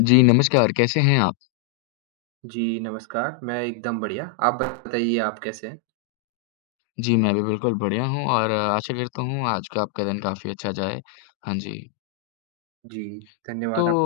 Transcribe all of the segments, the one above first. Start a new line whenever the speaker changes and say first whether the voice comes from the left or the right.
left: जी, नमस्कार, कैसे हैं आप?
right: जी, नमस्कार। मैं एकदम बढ़िया। आप बताइए आप कैसे हैं?
left: जी, मैं भी बिल्कुल बढ़िया हूँ और आशा करता हूँ आज का आपका दिन काफ़ी अच्छा जाए। हाँ जी।
right: जी,
left: तो
right: धन्यवाद आप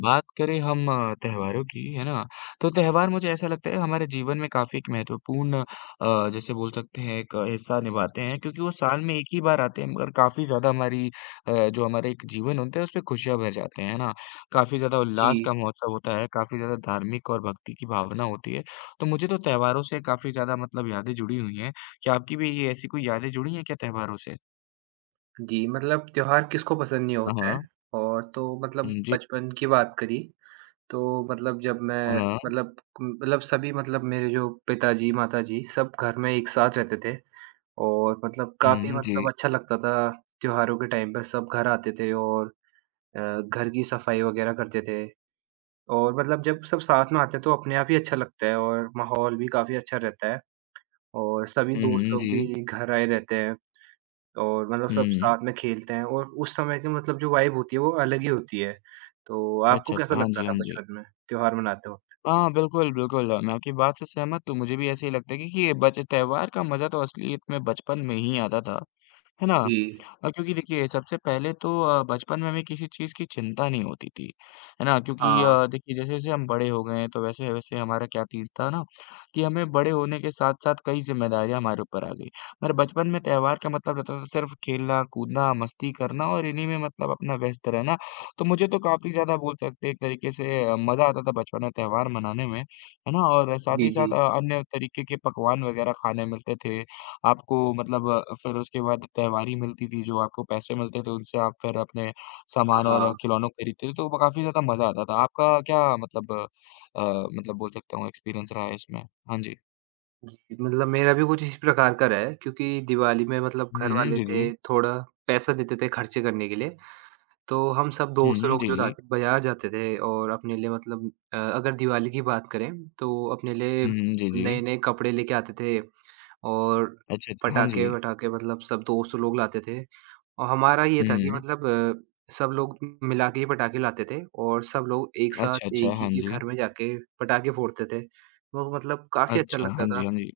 left: बात करें हम त्योहारों की, है ना? तो त्योहार मुझे ऐसा लगता है हमारे जीवन में काफ़ी एक महत्वपूर्ण जैसे बोल सकते हैं एक हिस्सा निभाते हैं क्योंकि वो साल में एक ही बार आते हैं मगर काफ़ी ज़्यादा हमारी जो हमारा एक जीवन होता है उसपे खुशियाँ भर जाते हैं, है ना? काफ़ी ज़्यादा उल्लास का
right: जी,
left: महोत्सव होता है, काफ़ी ज़्यादा धार्मिक और भक्ति की भावना होती है। तो मुझे तो त्योहारों से काफ़ी ज़्यादा मतलब यादें जुड़ी हुई हैं। क्या आपकी भी ये ऐसी कोई यादें जुड़ी हैं क्या त्योहारों से?
right: जी, मतलब त्योहार किसको पसंद नहीं
left: हाँ,
right: होता है
left: हाँ।
right: और तो मतलब
left: हुँ, जी।
right: बचपन की बात करी तो मतलब जब
left: हाँ,
right: मैं
left: हाँ।
right: मतलब मतलब सभी मतलब मेरे जो पिताजी, माताजी सब घर में एक साथ रहते थे और मतलब काफ़ी
left: हुँ,
right: मतलब
left: जी।
right: अच्छा लगता था त्योहारों के टाइम पर सब घर आते थे और घर की सफाई वगैरह करते थे और मतलब जब सब साथ में आते हैं तो अपने आप ही अच्छा लगता है और माहौल भी काफ़ी अच्छा रहता है। और सभी
left: हुँ,
right: दोस्त
left: हुँ,
right: लोग
left: जी।
right: भी घर आए रहते हैं और मतलब सब
left: हुँ।
right: साथ में खेलते हैं और उस समय की मतलब जो वाइब होती है वो अलग ही होती है। तो आपको
left: अच्छा,
right: कैसा
left: अच्छा। हाँ
right: लगता
left: जी,
right: था
left: हाँ जी।
right: बचपन में त्योहार मनाते वक़्त?
left: हाँ, बिल्कुल, बिल्कुल। मैं आपकी बात से सहमत हूँ, मुझे भी ऐसे ही लगता है कि बच त्योहार का मज़ा तो असलियत में बचपन में ही आता था। है ना?
right: जी।
left: क्योंकि देखिए सबसे पहले तो बचपन में हमें किसी चीज़ की चिंता नहीं होती थी, है ना? क्योंकि
right: हाँ।
left: देखिए जैसे-जैसे हम बड़े हो गए हैं तो वैसे-वैसे हमारा क्या तीर था ना कि हमें बड़े होने के साथ-साथ कई ज़िम्मेदारियाँ हमारे ऊपर आ गई। पर बचपन में त्योहार का मतलब रहता था सिर्फ़ खेलना, कूदना, मस्ती करना और इन्हीं में मतलब अपना व्यस्त रहना। तो मुझे तो काफ़ी ज़्यादा बोल सकते हैं एक तरीके से मज़ा आता था बचपन में त्योहार मनाने में, है ना? और साथ
right: जी,
left: ही
right: जी।
left: साथ अन्य तरीके के पकवान वगैरह खाने मिलते थे। आपको मतलब फिर उसके बाद त्योहारी मिलती थी, जो आपको पैसे मिलते थे, उनसे आप फिर अपने सामान और
right: हाँ।
left: खिलौनों को खरीदते थे, तो काफ़ी ज़्यादा मज़ा आता था। आपका क्या मतलब मतलब बोल सकता हूँ एक्सपीरियंस रहा है इसमें? हाँ जी।
right: जी, मतलब मेरा भी कुछ इस प्रकार का रहा है क्योंकि दिवाली में मतलब घर
left: हुँ,
right: वाले
left: जी, जी।
right: थे, थोड़ा पैसा देते थे खर्चे करने के लिए, तो हम सब दोस्त
left: हुँ,
right: लोग
left: जी,
right: जो था
left: जी।
right: बाज़ार जाते थे और अपने लिए मतलब अगर दिवाली की बात करें तो अपने लिए
left: हुँ, जी, जी।
right: नए-नए कपड़े लेके आते थे। और
left: अच्छा, अच्छा। हाँ जी।
right: पटाखे-वटाखे मतलब सब दोस्त लोग लाते थे और हमारा ये था कि
left: हुँ।
right: मतलब सब लोग मिला के ही पटाखे लाते थे और सब लोग एक साथ
left: अच्छा, अच्छा।
right: एक ही
left: हाँ
right: के
left: जी।
right: घर में जाके पटाखे फोड़ते थे। वो मतलब काफ़ी अच्छा
left: अच्छा।
right: लगता
left: हाँ जी,
right: था
left: हाँ जी।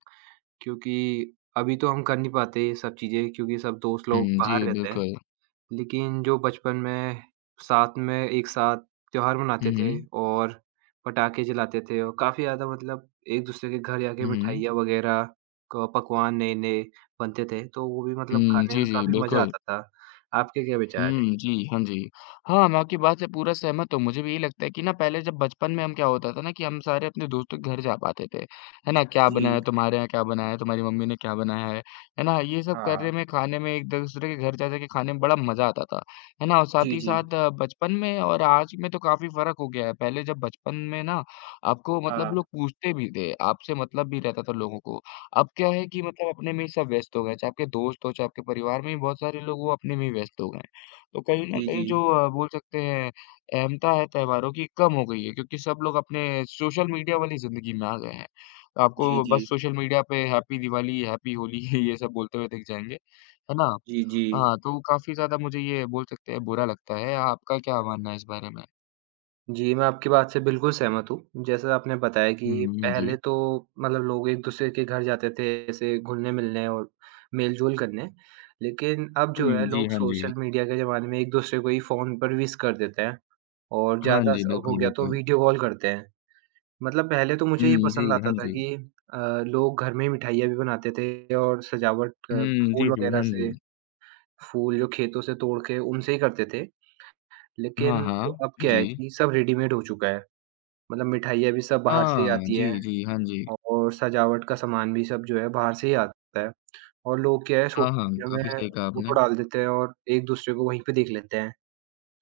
right: क्योंकि अभी तो हम कर नहीं पाते ये सब चीज़ें क्योंकि सब दोस्त
left: हुँ,
right: लोग बाहर
left: जी,
right: रहते हैं।
left: बिल्कुल।
right: लेकिन जो बचपन में साथ में एक साथ त्योहार
left: हुँ,
right: मनाते थे
left: हुँ।
right: और पटाखे जलाते थे और काफ़ी ज़्यादा मतलब एक-दूसरे के घर जाके
left: हुँ, हुँ।
right: मिठाइयाँ वग़ैरह क पकवान नए-नए बनते थे, तो वो भी मतलब
left: हुँ,
right: खाने
left: जी,
right: में
left: जी,
right: काफ़ी मज़ा
left: बिल्कुल।
right: आता था। आपके क्या विचार हैं?
left: हुँ, जी, हाँ जी। हाँ, मैं आपकी बात से पूरा सहमत हूँ, मुझे भी यही लगता है कि ना पहले जब बचपन में हम क्या होता था ना कि हम सारे अपने दोस्तों के घर जा पाते थे, है ना? क्या बना
right: जी।
left: है तुम्हारे यहाँ, क्या बना है, तुम्हारी मम्मी ने क्या बनाया है ना? ये सब
right: हाँ।
left: करने में, खाने में, एक-दूसरे के घर जा-जा के खाने में बड़ा मज़ा आता था, है ना? और साथ
right: जी,
left: ही
right: जी।
left: साथ बचपन में और आज में तो काफ़ी फ़र्क हो गया है, पहले जब बचपन में ना आपको मतलब
right: हाँ।
left: लोग पूछते भी थे, आपसे मतलब भी रहता था लोगों को। अब क्या है कि मतलब अपने में ही सब व्यस्त हो गए, चाहे आपके दोस्त हों, चाहे आपके परिवार में ही बहुत सारे लोग वो अपने में ही व्यस्त हो गए हैं। तो कहीं न
right: जी, जी।
left: कहीं जो बोल सकते हैं अहमियता है त्योहारों की कम हो गई है क्योंकि सब लोग अपने सोशल मीडिया वाली ज़िंदगी में आ गए हैं। तो
right: जी,
left: आपको
right: जी।
left: बस सोशल मीडिया पे हैप्पी दिवाली, हैप्पी होली ये सब बोलते हुए दिख जाएँगे, है ना?
right: जी, जी।
left: हाँ, तो काफ़ी ज़्यादा मुझे ये बोल सकते हैं बुरा लगता है। आपका क्या मानना है इस बारे में?
right: जी, मैं आपकी बात से बिल्कुल सहमत हूँ। जैसा आपने बताया कि
left: हुँ,
right: पहले
left: जी।
right: तो मतलब लोग एक-दूसरे के घर जाते थे ऐसे घुलने-मिलने और मेल-जोल करने। लेकिन अब जो है
left: हुँ, जी,
right: लोग
left: हाँ जी।
right: सोशल मीडिया के ज़माने में एक-दूसरे को ही फ़ोन पर विश कर देते हैं और
left: हाँ
right: ज़्यादा
left: जी,
right: स हो
left: बिल्कुल,
right: गया तो
left: बिल्कुल।
right: वीडियो कॉल करते हैं। मतलब पहले तो मुझे ये
left: हुँ, जी,
right: पसंद
left: हाँ
right: आता था
left: जी।
right: कि अ, लोग घर में मिठाइयाँ भी बनाते थे और सजावट
left: हुँ, जी,
right: फूल
left: जी,
right: वगैरह
left: हाँ जी।
right: से फूल जो खेतों से तोड़ के उनसे ही करते थे।
left: हाँ,
right: लेकिन जो
left: हाँ।
right: अब क्या है
left: जी।
right: कि सब रेडीमेड हो चुका है। मतलब मिठाइयाँ भी सब बाहर से ही
left: हाँ,
right: आती हैं
left: जी, जी, हाँ जी।
right: और सजावट का सामान भी सब जो है बाहर से ही आता है और लोग क्या है
left: हाँ, हाँ,
right: सोशल मीडिया
left: काफ़ी
right: में
left: सही कहा
right: फ़ोटो
left: आपने।
right: डाल देते हैं और एक-दूसरे को वहीं पे देख लेते हैं।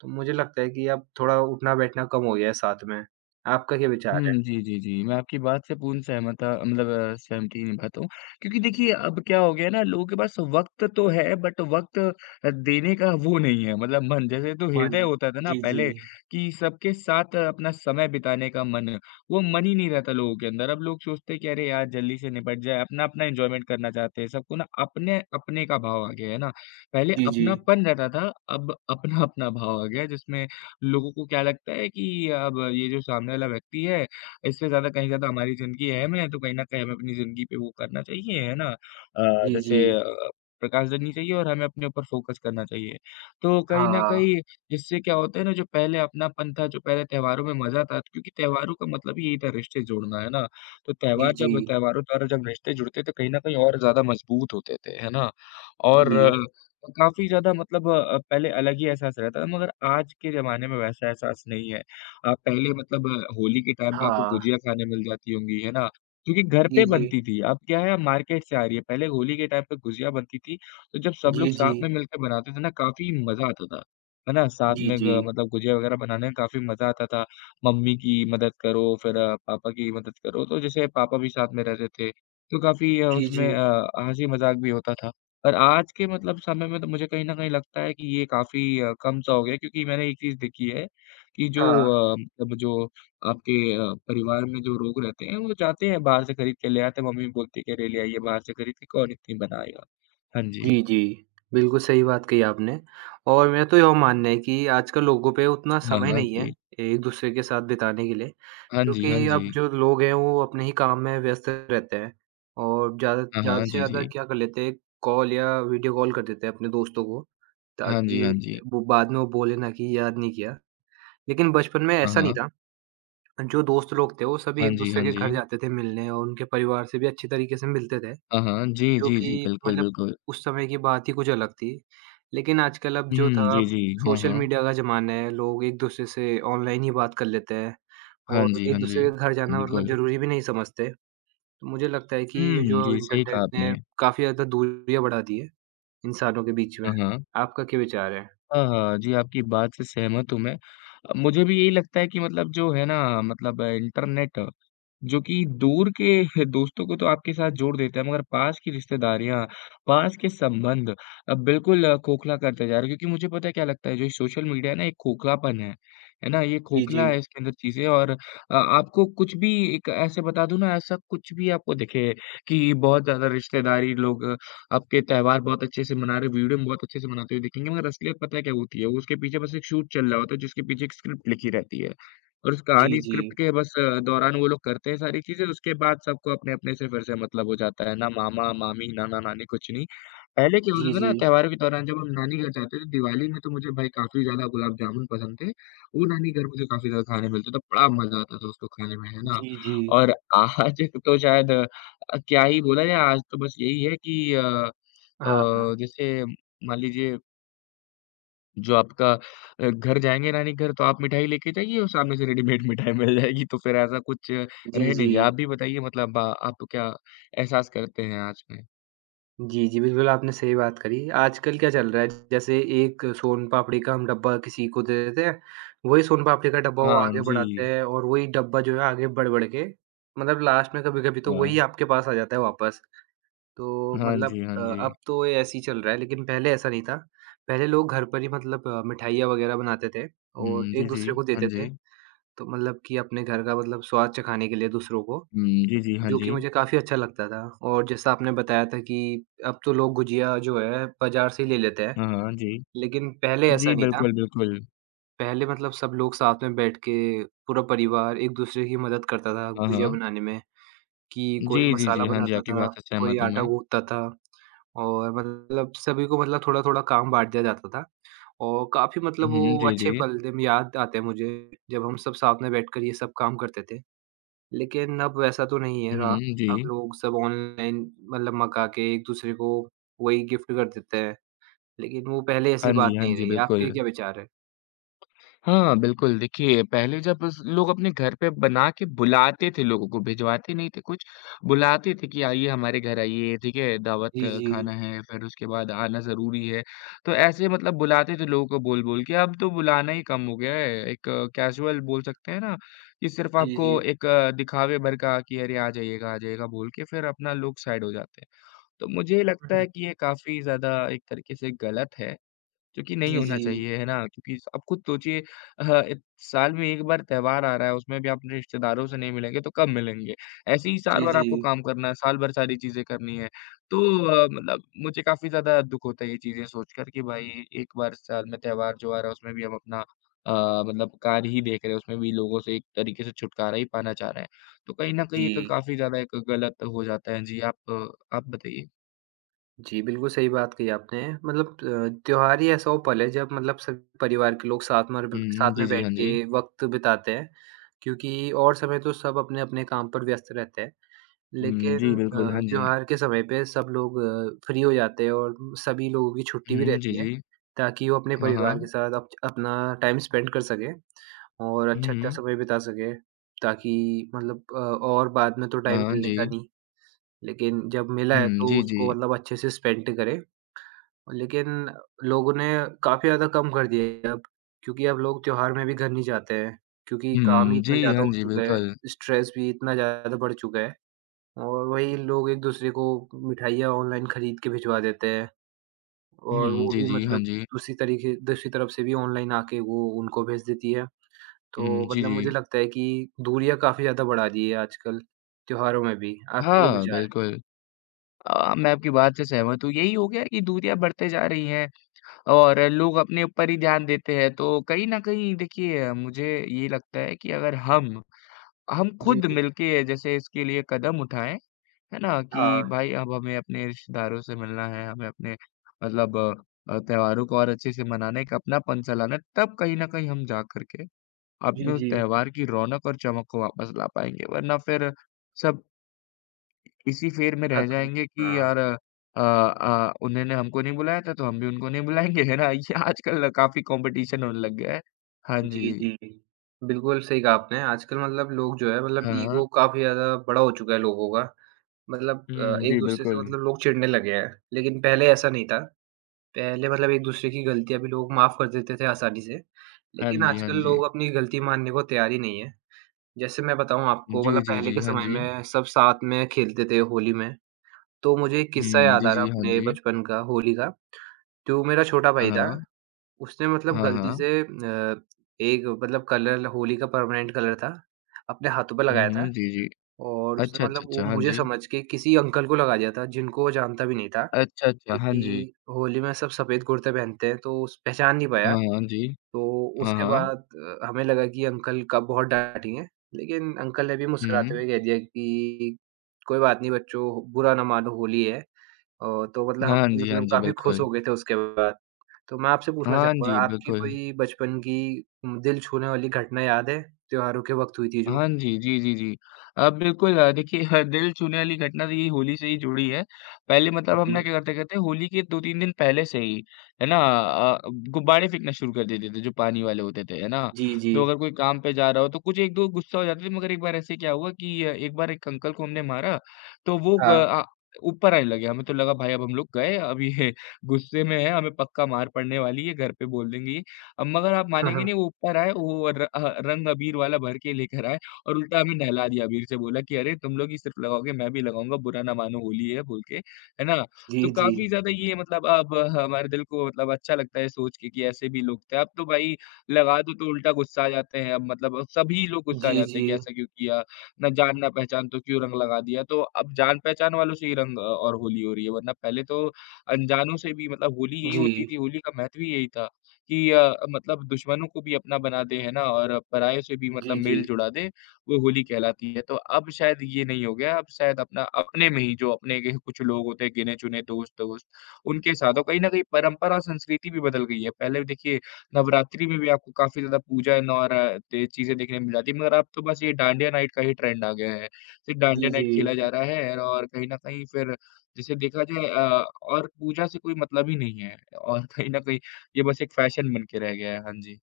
right: तो मुझे लगता है कि अब थोड़ा उठना-बैठना कम हो गया है साथ में। आपका क्या विचार
left: हुँ,
right: है?
left: जी, जी, जी। मैं आपकी बात से पूर्ण सहमता मतलब सहमति निभाता हूँ क्योंकि देखिए अब क्या हो गया है ना लोगों के पास वक़्त तो है बट वक़्त देने का वो नहीं है मतलब मन जैसे तो
right: मान
left: हृदय होता था ना
right: जी, जी।
left: पहले कि सबके साथ अपना समय बिताने का मन, वो मन ही नहीं रहता लोगों के अंदर। अब लोग सोचते हैं कि अरे यार जल्दी से निपट जाए, अपना-अपना एन्जॉयमेंट करना चाहते हैं। सबको ना अपने-अपने का भाव आ गया है ना? पहले
right: जी, जी।
left: अपनापन रहता था, अब अपना-अपना भाव आ गया है जिसमें लोगों को क्या लगता है कि अब ये जो सामने वाला व्यक्ति है, इससे ज़्यादा कहीं ज़्यादा हमारी ज़िंदगी अहम है, तो कहीं न कहीं हमें अपनी ज़िंदगी पे वो करना चाहिए, है ना?
right: जी, जी।
left: जैसे प्रकाश देनी चाहिए और हमें अपने ऊपर फोकस करना चाहिए। तो कहीं न
right: हाँ।
left: कहीं इससे क्या होता है ना, जो पहले अपनापन था, जो पहले त्योहारों में मज़ा था क्योंकि त्योहारों का मतलब ही यही था रिश्ते जोड़ना, है ना? तो
right: जी,
left: त्योहार
right: जी।
left: जब त्योहारों द्वारा जब रिश्ते जुड़ते, तो कहीं न कहीं और ज़्यादा मजबूत होते थे, है ना? और
right: जी।
left: काफ़ी ज़्यादा मतलब पहले अलग ही एहसास रहता था मगर आज के ज़माने में वैसा एहसास नहीं है। पहले मतलब होली के टाइम पे आपको
right: हाँ।
left: गुजिया खाने मिल जाती होंगी, है ना? जो कि घर
right: जी,
left: पे
right: जी।
left: बनती थी, अब क्या है अब मार्केट से आ रही है। पहले होली के टाइम पे गुजिया बनती थी, तो जब सब
right: जी,
left: लोग
right: जी।
left: साथ में मिलकर बनाते थे ना काफ़ी मज़ा आता था। है ना? साथ
right: जी,
left: में
right: जी।
left: ग मतलब गुजिया वग़ैरह बनाने में काफ़ी मज़ा आता था। मम्मी की मदद करो फिर पापा की मदद करो, तो जैसे पापा भी साथ में रहते थे, तो काफ़ी
right: जी,
left: उसमें
right: जी।
left: हँसी-मज़ाक भी होता था। और आज के मतलब समय में तो मुझे कहीं न कहीं लगता है कि ये काफ़ी कम-सा हो गया है क्योंकि मैंने एक चीज़ देखी है कि जो
right: हाँ।
left: मतलब जो आपके परिवार में जो लोग रहते हैं, वो जाते हैं बाहर से खरीद के ले आते हैं, मम्मी बोलती है कि, "अरे! ले आइए बाहर से खरीद के, कौन इतनी बनाएगा।" हाँ जी।
right: जी, जी। बिल्कुल सही बात कही आपने और मेरा तो यह मानना है कि आजकल लोगों पे उतना
left: हाँ,
right: समय
left: हाँ
right: नहीं है,
left: जी।
right: एक-दूसरे के साथ बिताने के लिए,
left: हाँ जी, हाँ
right: क्योंकि अब
left: जी।
right: जो लोग हैं वो अपने ही काम में व्यस्त रहते हैं और ज़्यादा
left: हाँ,
right: ज़्यादा
left: हाँ।
right: से
left: जी,
right: ज़्यादा
left: जी।
right: क्या कर लेते हैं, कॉल या वीडियो कॉल कर देते हैं अपने दोस्तों को,
left: हाँ जी, हाँ
right: ताकि
left: जी।
right: वो बाद में वो बोले ना कि याद नहीं किया। लेकिन बचपन में
left: हाँ,
right: ऐसा नहीं
left: हाँ।
right: था, जो दोस्त लोग थे वो सभी
left: हाँ जी,
right: एक-दूसरे
left: हाँ
right: के घर
left: जी।
right: जाते थे मिलने और उनके परिवार से भी अच्छे तरीके से मिलते थे।
left: हाँ, हाँ। जी,
right: जो
left: जी,
right: कि
left: जी। बिल्कुल,
right: मतलब
left: बिल्कुल।
right: उस समय की बात ही कुछ अलग थी। लेकिन आजकल अब जो
left: हुँ,
right: था
left: जी, जी। हाँ,
right: सोशल
left: हाँ।
right: मीडिया का ज़माना है, लोग एक-दूसरे से ऑनलाइन ही बात कर लेते हैं
left: हाँ
right: और
left: जी, हाँ
right: एक-दूसरे
left: जी।
right: के घर जाना मतलब
left: बिल्कुल।
right: ज़रूरी भी नहीं समझते। तो मुझे लगता है कि ये
left: हुँ,
right: जो
left: जी, सही कहा
right: इंटरनेट ने
left: आपने।
right: काफ़ी ज़्यादा दूरियाँ बढ़ा दी है इंसानों के बीच में।
left: हाँ, हाँ।
right: आपका क्या विचार है?
left: हाँ, हाँ। जी, आपकी बात से सहमत हूँ मैं। मुझे भी यही लगता है कि मतलब जो है ना मतलब इंटरनेट जो कि दूर के दोस्तों को तो आपके साथ जोड़ देता है मगर पास की रिश्तेदारियाँ, पास के संबंध बिल्कुल खोखला करते जा रहे हैं। क्योंकि मुझे पता है क्या लगता है जो ये सोशल मीडिया है ना एक खोखलापन है। है ना? ये
right: जी, जी।
left: खोखला है इसके अंदर चीज़ें और आपको कुछ भी एक ऐसे बता दूँ ना ऐसा कुछ भी आपको दिखे कि बहुत ज़्यादा रिश्तेदारी लोग आपके त्योहार बहुत अच्छे से मना रहे हो, वीडियो में बहुत अच्छे से मनाते हुए दिखेंगे, मगर असलियत पता है क्या होती है? वो उसके पीछे बस एक शूट चल रहा होता है, जिसके पीछे एक स्क्रिप्ट लिखी रहती है। और उस
right: जी,
left: कहानी
right: जी।
left: स्क्रिप्ट के बस दौरान वो लोग करते हैं सारी चीज़ें, उसके बाद सबको अपने-अपने से फिर से मतलब हो जाता है, ना मामा, मामी, नाना-नानी कुछ नहीं। पहले क्या
right: जी,
left: होता था
right: जी।
left: ना त्योहारों के दौरान जब हम नानी घर जाते थे, दिवाली में तो मुझे भाई काफ़ी ज़्यादा गुलाब जामुन पसंद थे। वो नानी घर मुझे काफ़ी ज़्यादा खाने मिलते थे, बड़ा मज़ा आता था उसको खाने में, है ना?
right: जी, जी।
left: और आज तो शायद क्या ही बोला जाए आज तो बस यही है कि
right: हाँ, हाँ।
left: जैसे मान लीजिए जो आपका घर जाएँगे नानी घर तो आप मिठाई लेके जाइए और सामने से रेडीमेड मिठाई मिल जाएगी तो फिर ऐसा कुछ
right: जी,
left: रह
right: जी।
left: नहीं गया। आप भी बताइए मतलब आप क्या एहसास करते हैं आज में?
right: जी, जी, बिल्कुल आपने सही बात करी। आजकल क्या चल रहा है जैसे एक सोन पापड़ी का हम डब्बा किसी को दे देते हैं, वही सोन पापड़ी का डब्बा वो
left: हाँ
right: आगे
left: जी।
right: बढ़ाते हैं और वही डब्बा जो है आगे बढ़-बढ़ के मतलब लास्ट में कभी-कभी तो वही
left: हाँ।
right: आपके पास आ जाता है वापस। तो
left: हाँ
right: मतलब
left: जी, हाँ जी।
right: अब तो ये ऐसे ही चल रहा है लेकिन पहले ऐसा नहीं था। पहले लोग घर पर ही मतलब मिठाइयाँ वगैरह बनाते थे
left: हुँ,
right: और
left: जी, जी।
right: एक-दूसरे को
left: हाँ
right: देते थे।
left: जी।
right: तो मतलब कि अपने घर का मतलब स्वाद चखाने के लिए दूसरों को।
left: हुँ, जी, जी। हाँ
right: जो
left: जी।
right: कि मुझे काफ़ी अच्छा लगता था और जैसा आपने बताया था कि अब तो लोग गुजिया जो है बाज़ार से ही ले लेते हैं,
left: हाँ, हाँ, जी।
right: लेकिन पहले ऐसा
left: जी,
right: नहीं था।
left: बिल्कुल, बिल्कुल।
right: पहले मतलब सब लोग साथ में बैठ के पूरा परिवार एक-दूसरे की मदद करता था
left: हाँ,
right: गुजिया
left: हाँ।
right: बनाने में कि
left: जी,
right: कोई
left: जी,
right: मसाला
left: जी। हाँ जी,
right: बनाता
left: आपकी
right: था,
left: बात से
right: कोई
left: सहमत हूँ
right: आटा
left: मैं।
right: गूँथता था और मतलब सभी को मतलब थोड़ा-थोड़ा काम बाँट दिया जाता था और काफ़ी मतलब
left: हुँ,
right: वो
left: हुँ। जी,
right: अच्छे
left: जी।
right: पल दिन याद आते हैं मुझे, जब हम सब साथ में बैठकर ये सब काम करते थे। लेकिन अब वैसा तो नहीं है
left: हुँ,
right: रहा।
left: हुँ। जी।
right: अब लोग सब ऑनलाइन मतलब मँगा के एक-दूसरे को वही गिफ्ट कर देते हैं, लेकिन वो पहले
left: हाँ
right: ऐसी बात
left: जी, हाँ
right: नहीं
left: जी,
right: रही। आपके
left: बिल्कुल।
right: क्या विचार हैं?
left: हाँ, बिल्कुल। देखिए, पहले जब स लोग अपने घर पे बना के बुलाते थे लोगों को, भिजवाते नहीं थे कुछ, बुलाते थे कि आइए हमारे घर आइए, ठीक है? दावत
right: जी, जी।
left: खाना है, फिर उसके बाद आना ज़रूरी है। तो ऐसे मतलब बुलाते थे लोगों को बोल-बोल के, अब तो बुलाना ही कम हो गया है। एक कैज़ुअल बोल सकते हैं ना, कि सिर्फ़
right: जी,
left: आपको
right: जी।
left: एक दिखावे भर का कि अरे! आ जाइएगा बोल के फिर अपना लोग साइड हो जाते हैं। तो मुझे लगता
right: हुँ।
left: है कि ये काफ़ी ज़्यादा एक तरीके से गलत है जो कि नहीं
right: जी,
left: होना
right: जी।
left: चाहिए, है ना? क्योंकि आप खुद सोचिए अ, इत साल में एक बार त्योहार आ रहा है, उसमें भी आप अपने रिश्तेदारों से नहीं मिलेंगे, तो कब मिलेंगे? ऐसे ही साल
right: जी,
left: भर
right: जी।
left: आपको काम करना है, साल भर सारी चीज़ें करनी है। तो मतलब मुझे काफ़ी ज़्यादा दुःख होता है ये चीज़ें सोचकर कि भाई एक बार साल में त्योहार जो आ रहा है, उसमें भी हम अपना अ, मतलब कार्य ही देख रहे हैं, उसमें भी लोगों से एक तरीके से छुटकारा ही पाना चाह रहे हैं। तो कहीं न कहीं एक
right: जी।
left: काफ़ी ज़्यादा एक गलत हो जाता है। जी, आप बताइए?
right: जी, बिल्कुल सही बात कही आपने। मतलब त्योहार ही ऐसा वो पल है जब मतलब सभी परिवार के लोग साथ मर ब
left: हुँ, हुँ।
right: साथ
left: जी,
right: में
left: जी।
right: बैठ
left: हाँ
right: के
left: जी।
right: वक़्त बिताते हैं, क्योंकि और समय तो सब अपने-अपने काम पर व्यस्त रहते हैं।
left: हुँ,
right: लेकिन
left: जी, बिल्कुल। हाँ जी।
right: त्योहार के समय पे सब लोग फ्री हो जाते हैं और सभी लोगों की छुट्टी भी
left: हुँ, जी,
right: रहती है,
left: जी।
right: ताकि वो अपने
left: हाँ,
right: परिवार के
left: हाँ।
right: साथ अप अपना टाइम स्पेंड कर सकें और अच्छा-अच्छा
left: हुँ,
right: समय बिता सकें, ताकि मतलब और बाद में तो टाइम
left: हाँ
right: मिलने
left: जी।
right: का नहीं, लेकिन जब मिला है
left: हुँ,
right: तो
left: जी,
right: उसको
left: जी।
right: मतलब अच्छे से स्पेंड करें। लेकिन लोगों ने काफ़ी ज़्यादा कम कर दिया है अब, क्योंकि अब लोग त्योहार में भी घर नहीं जाते हैं, क्योंकि काम ही
left: हुँ, जी,
right: इतना ज़्यादा
left: हाँ
right: हो
left: जी,
right: चुका है,
left: बिल्कुल।
right: स्ट्रेस भी इतना ज़्यादा बढ़ चुका है। और वही लोग एक-दूसरे को मिठाइयाँ ऑनलाइन खरीद के भिजवा देते हैं और
left: हुँ,
right: वो
left: जी,
right: भी
left: जी, हाँ
right: मतलब
left: जी।
right: दूसरी तरफ से भी ऑनलाइन आके वो उनको भेज देती है।
left: हुँ,
right: तो
left: जी,
right: मतलब मुझे
left: जी।
right: लगता है कि दूरियाँ काफ़ी ज़्यादा बढ़ा दी है आजकल त्योहारों में भी। आपके क्या
left: हाँ,
right: विचार हैं?
left: बिल्कुल। मैं आपकी बात से सहमत हूँ। यही हो गया कि दूरियाँ बढ़ते जा रही हैं और लोग अपने ऊपर ही ध्यान देते हैं। तो कहीं न कहीं देखिए मुझे ये लगता है कि अगर हम
right: जी,
left: खुद मिलके जैसे इसके लिए कदम उठाएँ, है ना? कि
right: हाँ।
left: भाई अब हमें अपने रिश्तेदारों से मिलना है, हमें अपने मतलब त्योहारों को और अच्छे से मनाने का अपनापन-सा लाना है, तब कहीं न कहीं हम जा कर के
right: जी,
left: अपने उस
right: जी।
left: त्योहार की रौनक और चमक को वापस ला पाएँगे, वरना फिर सब इसी फेर में रह
right: खत्म।
left: जाएँगे कि
right: हाँ।
left: यार उन्होंने हमको नहीं बुलाया था, तो हम भी उनको नहीं बुलाएँगे, है ना? ये आजकल काफ़ी कॉम्पिटिशन होने लग गया है। हाँ जी।
right: जी, जी। बिल्कुल सही कहा आपने। आजकल मतलब लोग जो है मतलब
left: हाँ,
right: ईगो
left: हाँ।
right: काफ़ी ज़्यादा बड़ा हो चुका है लोगों का। मतलब
left: हुँ, जी,
right: एक-दूसरे से
left: बिल्कुल।
right: मतलब लोग चिढ़ने लगे हैं। लेकिन पहले ऐसा नहीं था। पहले मतलब एक-दूसरे की गलतियाँ भी लोग माफ़ कर देते थे आसानी से,
left: हाँ
right: लेकिन
left: जी, हाँ
right: आजकल
left: जी।
right: लोग अपनी गलती मानने को तैयार ही नहीं है। जैसे मैं बताऊँ आपको
left: जी,
right: मतलब
left: जी,
right: पहले
left: जी।
right: के
left: हाँ
right: समय
left: जी।
right: में सब साथ में खेलते थे होली में, तो मुझे एक किस्सा
left: हुँ,
right: याद
left: जी,
right: आ रहा
left: जी। हाँ
right: अपने
left: जी।
right: बचपन का, होली का। तो मेरा छोटा
left: हाँ,
right: भाई था,
left: हाँ।
right: उसने मतलब
left: हाँ,
right: गलती
left: हाँ।
right: से एक मतलब कलर होली का परमानेंट कलर था, अपने हाथों पे
left: हुँ,
right: लगाया था
left: हुँ। जी, जी।
right: और
left: अच्छा,
right: उसने
left: अच्छा,
right: मतलब वो
left: अच्छा। हाँ
right: मुझे
left: जी।
right: समझ के किसी अंकल को लगा दिया था, जिनको वो जानता भी नहीं था।
left: अच्छा, अच्छा। हाँ जी।
right: क्योंकि होली में सब सफ़ेद कुर्ते पहनते हैं, तो उस पहचान नहीं पाया।
left: हाँ, हाँ जी।
right: तो
left: हाँ,
right: उसके
left: हाँ।
right: बाद हमें लगा कि अंकल का बहुत डाँटेंगे, लेकिन अंकल ने भी मुस्कुराते
left: हुँ।
right: हुए कह दिया कि, "कोई बात नहीं बच्चों, बुरा ना मानो, होली है।" और तो मतलब हम
left: हाँ
right: भी
left: जी, हाँ
right: मतलब
left: जी,
right: काफ़ी खुश
left: बिल्कुल।
right: हो गए थे उसके बाद। तो मैं आपसे पूछना
left: हाँ
right: चाहूँगा,
left: जी,
right: आपकी
left: बिल्कुल।
right: कोई बचपन की दिल छूने वाली घटना याद है, त्योहारों के वक़्त हुई थी जो?
left: हाँ जी, जी, जी, जी। बिल्कुल देखिए ह दिल छूने वाली घटना तो ये होली से ही जुड़ी है। पहले मतलब हम
right: जी।
left: ना क्या करते करते होली के 2-3 दिन पहले से ही, है ना? गुब्बारे फेंकना शुरू कर देते थे जो पानी वाले होते थे, है ना?
right: जी, जी।
left: तो अगर कोई काम पे जा रहा हो तो कुछ 1-2 गुस्सा हो जाते थे मगर एक बार ऐसे क्या हुआ कि एक बार एक अंकल को हमने मारा तो वो
right: हाँ।
left: ऊपर आने लगे। हमें तो लगा भाई अब हम लोग गए अब ये गुस्से में है, हमें पक्का मार पड़ने वाली है, घर पे बोल देंगे ये। मगर आप मानेंगे नहीं वो ऊपर आए वो रंग अबीर वाला भर के लेकर आए। और उल्टा हमें नहला दिया अबीर से बोला कि अरे तुम लोग ही सिर्फ लगाओगे मैं भी लगाऊँगा बुरा ना मानो होली है बोल के, है ना?
right: जी,
left: तो
right: जी।
left: काफ़ी ज़्यादा ये मतलब अब हमारे दिल को मतलब अच्छा लगता है सोच के कि ऐसे भी लोग थे। अब तो भाई लगा दो तो उल्टा गुस्सा आ जाते हैं, अब मतलब अब सभी लोग गुस्सा आ
right: जी,
left: जाते हैं
right: जी।
left: कि ऐसा क्यों किया? ना जान ना पहचान तो क्यों रंग लगा दिया? तो अब जान पहचान वालों से ही रंग और होली हो रही है वरना पहले तो अनजानों से भी मतलब होली यही
right: जी।
left: होती थी, होली का महत्व ही यही था कि मतलब दुश्मनों को भी अपना बना दे, है ना? और पराये से भी मतलब
right: जी, जी।
left: मेल जुड़ा दे वो होली कहलाती है। तो अब शायद ये नहीं हो गया, अब शायद अपना अपने में ही जो अपने के कुछ लोग होते हैं गिने-चुने दोस्त-वोस्त, उनके साथ और कहीं न कहीं परंपरा और संस्कृति भी बदल गई है। पहले भी देखिए नवरात्रि में भी आपको काफ़ी ज़्यादा पूजन और अ, ते चीज़ें देखने को मिल जाती है, मगर अब तो बस ये डांडिया नाइट का ही ट्रेंड आ गया है। सिर्फ
right: जी,
left: डांडिया नाइट
right: जी।
left: खेला जा रहा है और कहीं न कहीं फिर जिसे देखा जाए और पूजा से कोई मतलब ही नहीं है और कहीं न कहीं ये बस एक फैशन बन के रह गया है। हाँ जी।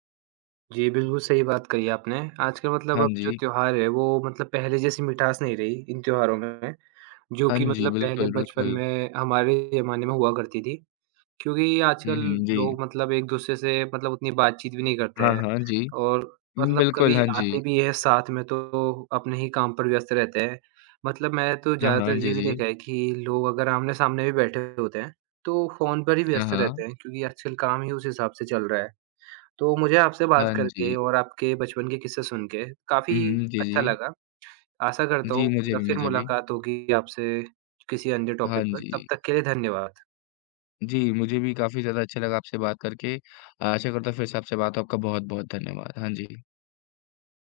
right: जी, बिल्कुल सही बात कही आपने। आजकल मतलब
left: हाँ
right: अब जो
left: जी।
right: त्योहार है वो मतलब पहले जैसी मिठास नहीं रही इन त्योहारों में, जो
left: हाँ
right: कि
left: जी,
right: मतलब पहले
left: बिल्कुल,
right: बचपन
left: बिल्कुल।
right: में हमारे ज़माने में हुआ करती थी। क्योंकि
left: हुँ,
right: आजकल
left: हुँ। जी।
right: लोग मतलब एक-दूसरे से मतलब उतनी बातचीत भी नहीं करते
left: हाँ,
right: हैं
left: हाँ, जी।
right: और मतलब
left: बिल्कुल,
right: कभी
left: हाँ जी।
right: आते भी हैं साथ में तो अपने ही काम पर व्यस्त रहते हैं। मतलब मैं तो
left: हाँ, हाँ,
right: ज़्यादातर
left: जी,
right: ये भी
left: जी।
right: देखा है कि लोग अगर आमने-सामने भी बैठे होते हैं, तो फ़ोन पर ही
left: हाँ,
right: व्यस्त
left: हाँ।
right: रहते हैं क्योंकि आजकल काम ही उस हिसाब से चल रहा है। तो मुझे आपसे बात
left: हाँ
right: करके
left: जी।
right: और आपके बचपन के किस्से सुन के काफ़ी
left: हुँ, हुँ, जी,
right: अच्छा
left: जी।
right: लगा। आशा करता
left: जी,
right: हूँ
left: मुझे
right: मतलब
left: भी,
right: फिर
left: मुझे भी।
right: मुलाकात होगी आपसे किसी अन्य
left: हाँ
right: टॉपिक पर। तब
left: जी।
right: तक के लिए धन्यवाद।
left: जी, मुझे भी काफ़ी ज़्यादा अच्छा लगा आपसे बात करके। आशा करता हूँ फिर से आपसे बात हो। आपका बहुत-बहुत धन्यवाद। हाँ जी।